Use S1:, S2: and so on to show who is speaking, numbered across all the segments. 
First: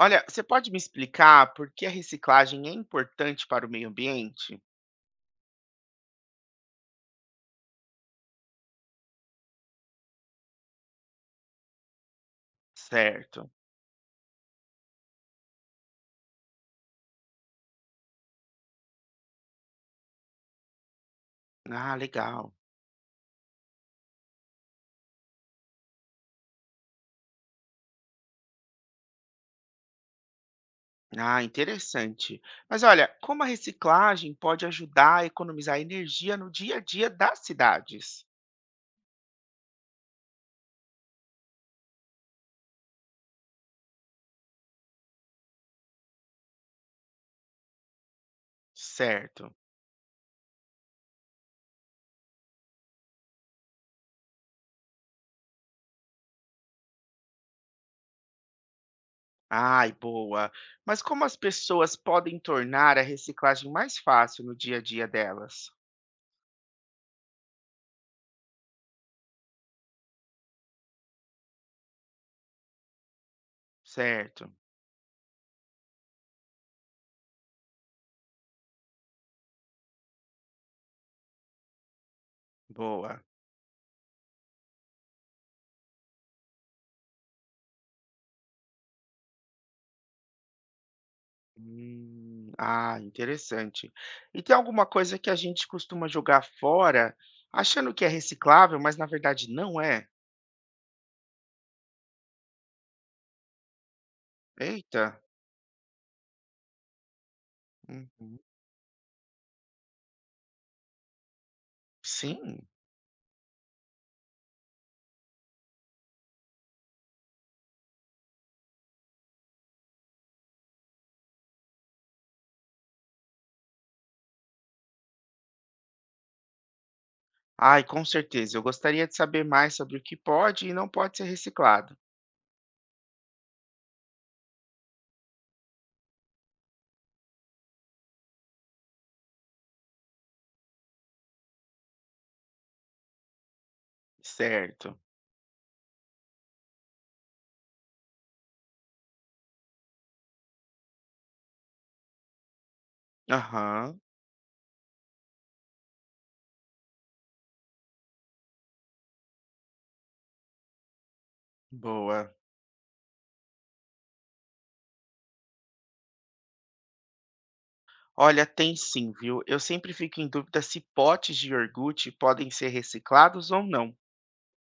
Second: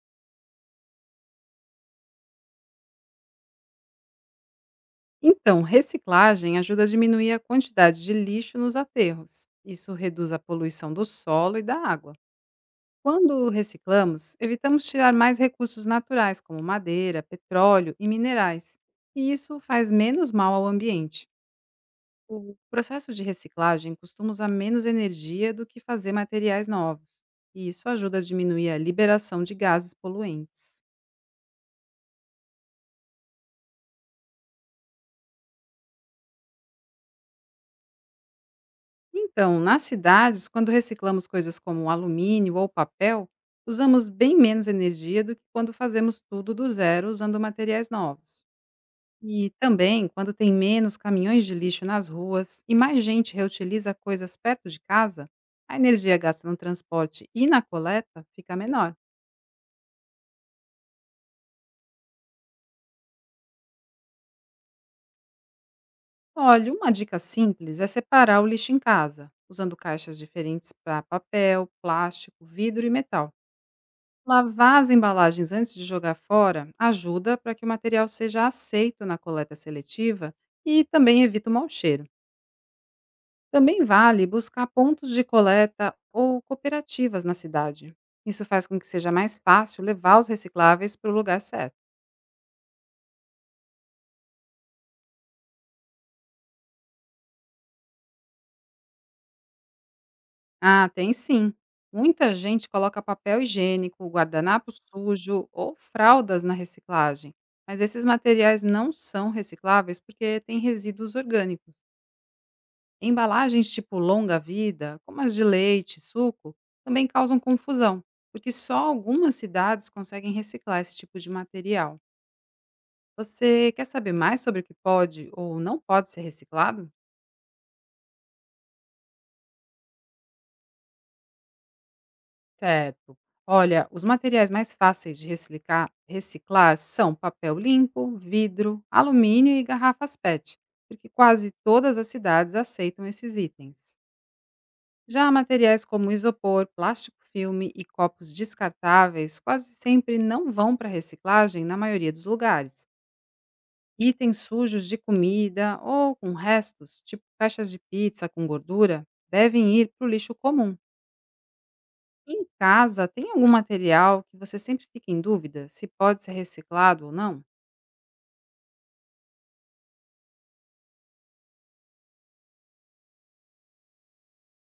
S1: Olha, você pode me explicar por que a reciclagem é importante para o meio ambiente?
S2: Então, reciclagem ajuda a diminuir a quantidade de lixo nos aterros. Isso reduz a poluição do solo e da água. Quando
S1: Certo.
S2: reciclamos, evitamos tirar mais recursos naturais, como madeira, petróleo e minerais. E isso faz menos mal ao ambiente.
S1: Ah, legal.
S2: O processo de reciclagem costuma usar menos energia do que fazer materiais novos. E isso ajuda a diminuir a liberação de gases poluentes.
S1: Ah, interessante. Mas olha, como a reciclagem pode ajudar a economizar energia no dia a dia das cidades?
S2: Então, nas cidades, quando reciclamos coisas como alumínio ou papel, usamos bem menos energia do que quando fazemos tudo do zero usando materiais novos. E
S1: Certo.
S2: também, quando tem menos caminhões de lixo nas ruas e mais gente reutiliza coisas perto de casa, a energia gasta no transporte e na coleta fica menor.
S1: Ai, boa. Mas como as pessoas podem tornar a reciclagem mais fácil no dia a dia delas?
S2: Olha, uma dica simples é separar o lixo em casa, usando caixas diferentes para papel, plástico, vidro e metal.
S1: Certo.
S2: Lavar as embalagens antes de jogar fora ajuda para que o material seja aceito na coleta seletiva e também evita o mau cheiro.
S1: Boa.
S2: Também vale buscar pontos de coleta ou cooperativas na cidade. Isso faz com que seja mais fácil levar os recicláveis para o lugar certo.
S1: Ah, interessante. E tem alguma coisa que a gente costuma jogar fora, achando que é reciclável, mas na verdade não é?
S2: Ah, tem sim. Muita gente coloca papel higiênico, guardanapo
S1: Eita.
S2: sujo ou fraldas na reciclagem, mas esses
S1: Uhum.
S2: materiais não são recicláveis porque têm resíduos orgânicos.
S1: Sim.
S2: Embalagens tipo longa-vida, como as de leite e suco, também causam confusão, porque só algumas cidades conseguem reciclar esse tipo de material. Você quer saber mais sobre o que pode ou não pode ser reciclado?
S1: Ai, com certeza. Eu gostaria de saber mais sobre o que pode e não pode ser reciclado.
S2: Certo. Olha, os materiais mais fáceis de reciclar são papel limpo, vidro, alumínio e garrafas PET, porque quase todas as cidades aceitam esses itens.
S1: Certo.
S2: Já materiais como isopor, plástico filme e copos descartáveis quase sempre não vão para reciclagem na maioria dos lugares.
S1: Aham,
S2: Itens sujos de comida ou com restos, tipo caixas de pizza com gordura, devem ir para o lixo comum.
S1: boa.
S2: Em casa, tem algum material que você sempre fica em dúvida se pode ser reciclado ou não?
S1: Olha, tem sim, viu? Eu sempre fico em dúvida se potes de iogurte podem ser reciclados ou não.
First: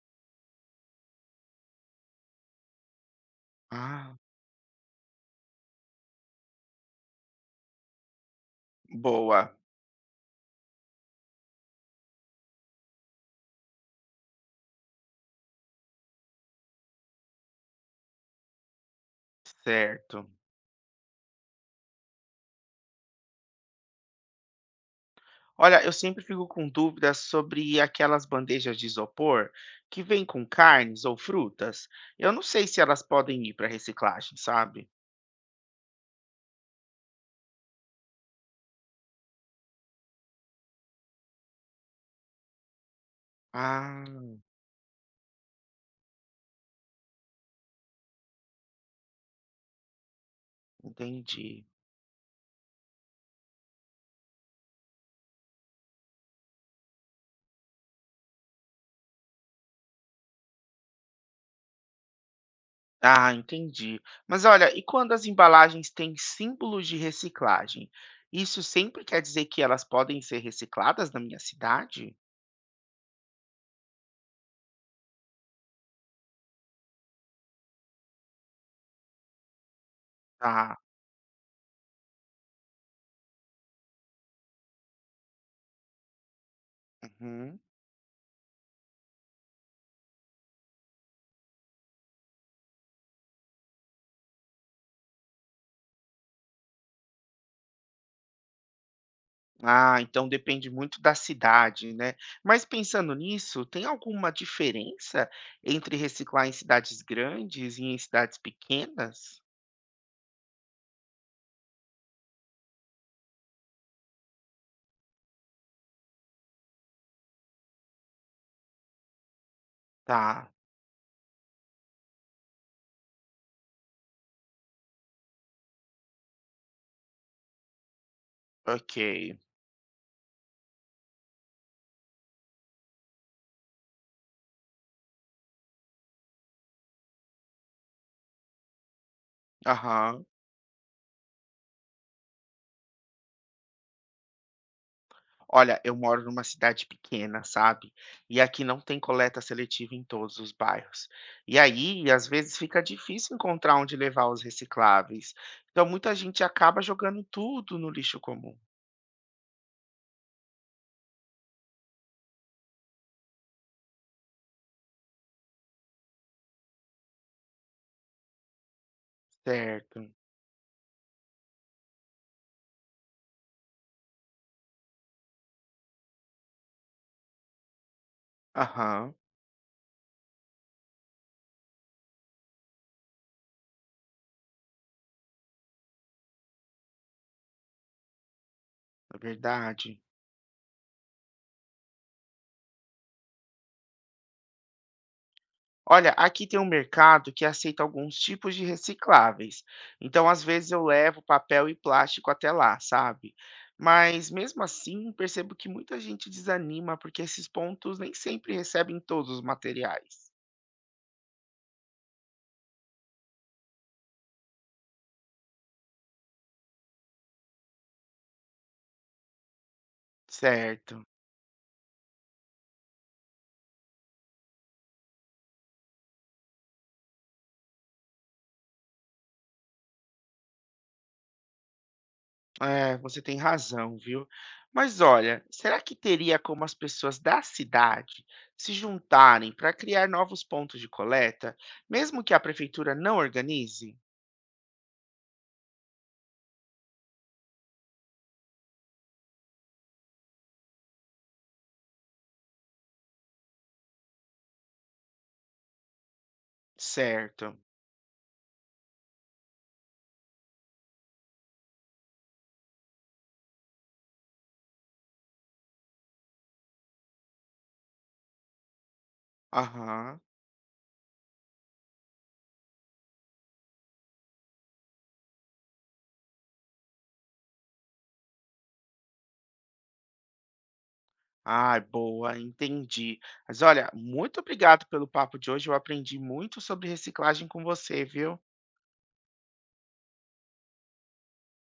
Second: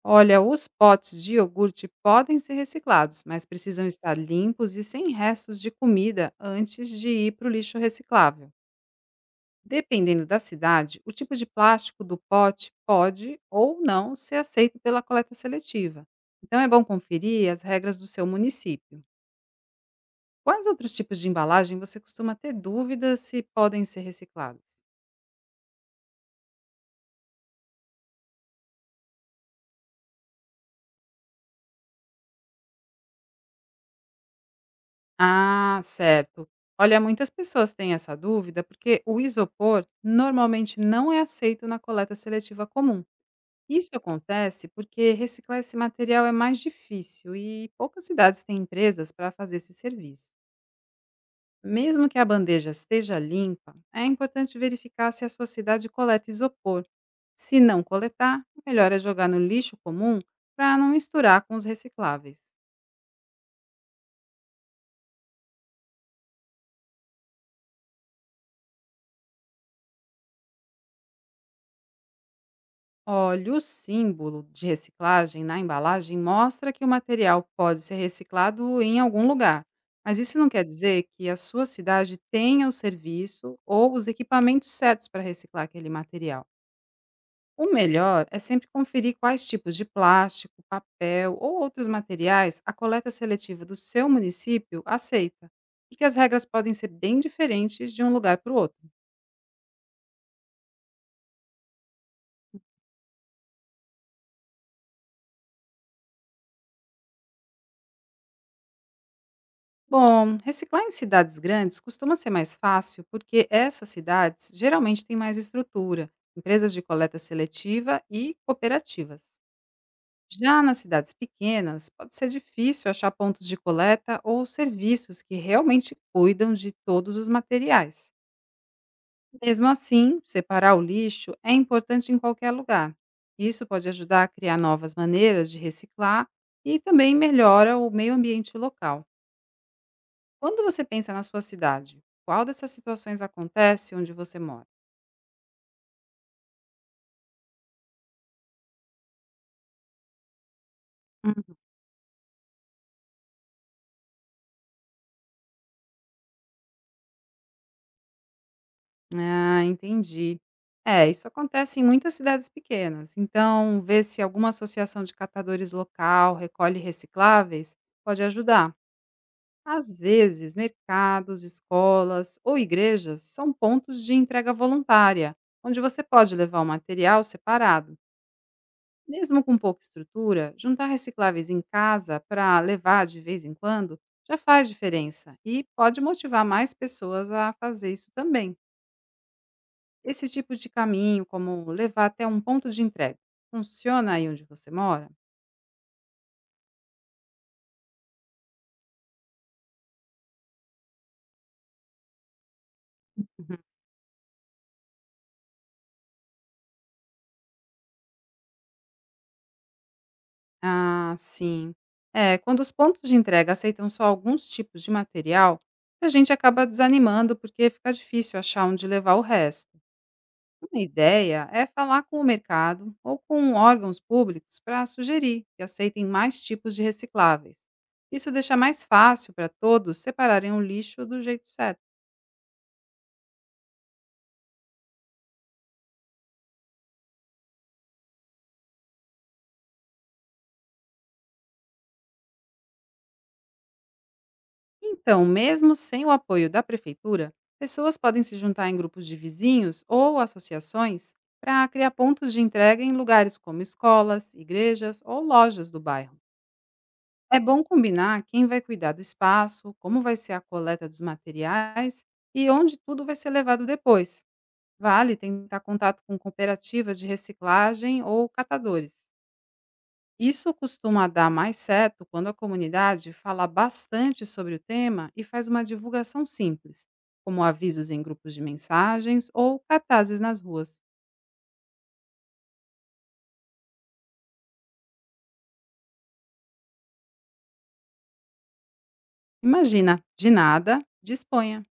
S2: Olha, os potes de iogurte podem ser reciclados, mas precisam
S1: Ah,
S2: estar limpos e sem restos de comida antes de ir para o lixo reciclável.
S1: boa.
S2: Dependendo da cidade, o tipo de plástico do pote pode ou não ser aceito pela coleta seletiva. Então é bom conferir as regras do seu município.
S1: Certo.
S2: Quais outros tipos de embalagem você costuma ter dúvidas se podem ser recicladas?
S1: Olha, eu sempre fico com dúvidas sobre aquelas bandejas de isopor que vêm com carnes ou frutas. Eu não sei se elas podem ir para reciclagem, sabe?
S2: Ah, certo. Olha, muitas pessoas têm essa dúvida porque o isopor normalmente não é aceito na coleta seletiva comum. Isso
S1: Ah,
S2: acontece porque reciclar esse material é mais difícil e poucas cidades têm empresas para fazer esse serviço.
S1: entendi.
S2: Mesmo que a bandeja esteja limpa, é importante verificar se a sua cidade coleta isopor. Se não coletar, melhor é jogar no lixo comum para não misturar com os recicláveis.
S1: Ah, entendi. Mas olha, e quando as embalagens têm símbolos de reciclagem? Isso sempre quer dizer que elas podem ser recicladas na minha cidade?
S2: Olha, o símbolo de reciclagem na embalagem mostra que o material pode ser reciclado em algum lugar, mas isso não quer
S1: Ah,
S2: dizer que a sua cidade tenha o serviço ou os equipamentos certos para reciclar aquele material.
S1: uhum.
S2: O melhor é sempre conferir quais tipos de plástico, papel ou outros materiais a coleta seletiva do seu município aceita, porque as regras podem ser bem diferentes de um lugar para o outro.
S1: Ah, então depende muito da cidade, né? Mas pensando nisso, tem alguma diferença entre reciclar em cidades grandes e em cidades pequenas?
S2: Bom, reciclar em cidades grandes costuma ser mais fácil porque essas cidades geralmente têm mais estrutura, empresas de coleta seletiva e cooperativas.
S1: Tá,
S2: Já nas cidades pequenas, pode ser difícil achar pontos de coleta ou serviços que realmente cuidam de todos os materiais.
S1: ok.
S2: Mesmo assim, separar o lixo é importante em qualquer lugar. Isso pode ajudar a criar novas maneiras de reciclar e também melhora o meio ambiente local.
S1: Aham.
S2: Quando você pensa na sua cidade, qual dessas situações acontece onde você mora?
S1: Olha, eu moro numa cidade pequena, sabe? E aqui não tem coleta seletiva em todos os bairros.
S2: Hum.
S1: E aí, às vezes, fica difícil encontrar onde levar os recicláveis. Então, muita gente acaba jogando tudo no lixo comum,
S2: Ah, entendi. É, isso acontece em muitas cidades pequenas. Então, ver se alguma associação de catadores local recolhe recicláveis pode ajudar. Às
S1: certo?
S2: vezes, mercados, escolas ou igrejas são pontos de entrega voluntária, onde você pode levar o material separado.
S1: Aham,
S2: Mesmo com pouca estrutura, juntar recicláveis em casa para levar de vez em quando já faz diferença e pode motivar mais pessoas a fazer isso também.
S1: é verdade.
S2: Esse tipo de caminho, como levar até um ponto de entrega, funciona aí onde você mora?
S1: Olha, aqui tem um mercado que aceita alguns tipos de recicláveis. Então, às vezes eu levo papel e plástico até lá, sabe? Mas mesmo assim, percebo que muita gente desanima porque esses pontos nem sempre recebem todos os materiais.
S2: Ah, sim. É, quando os pontos de entrega aceitam só alguns tipos de material, a gente acaba desanimando porque fica difícil achar onde levar o resto. Uma
S1: Certo.
S2: ideia é falar com o mercado ou com órgãos públicos para sugerir que aceitem mais tipos de recicláveis. Isso deixa mais fácil para todos separarem o lixo do jeito certo.
S1: É, você tem razão, viu? Mas olha, será que teria como as pessoas da cidade se juntarem para criar novos pontos de coleta, mesmo que a prefeitura não organize?
S2: Então, mesmo sem o apoio da prefeitura, pessoas podem se juntar em grupos de vizinhos ou associações para criar pontos de entrega em lugares como escolas, igrejas ou lojas do bairro. É
S1: Certo.
S2: bom combinar quem vai cuidar do espaço, como vai ser a coleta dos materiais e onde tudo vai ser levado depois. Vale tentar contato com cooperativas de reciclagem ou catadores.
S1: Aham.
S2: Isso costuma dar mais certo quando a comunidade fala bastante sobre o tema e faz uma divulgação simples, como avisos em grupos de mensagens ou cartazes nas ruas.
S1: Ah, boa, entendi. Mas olha, muito obrigado pelo papo de hoje. Eu aprendi muito sobre reciclagem com você, viu?
S2: Imagina, de nada, disponha.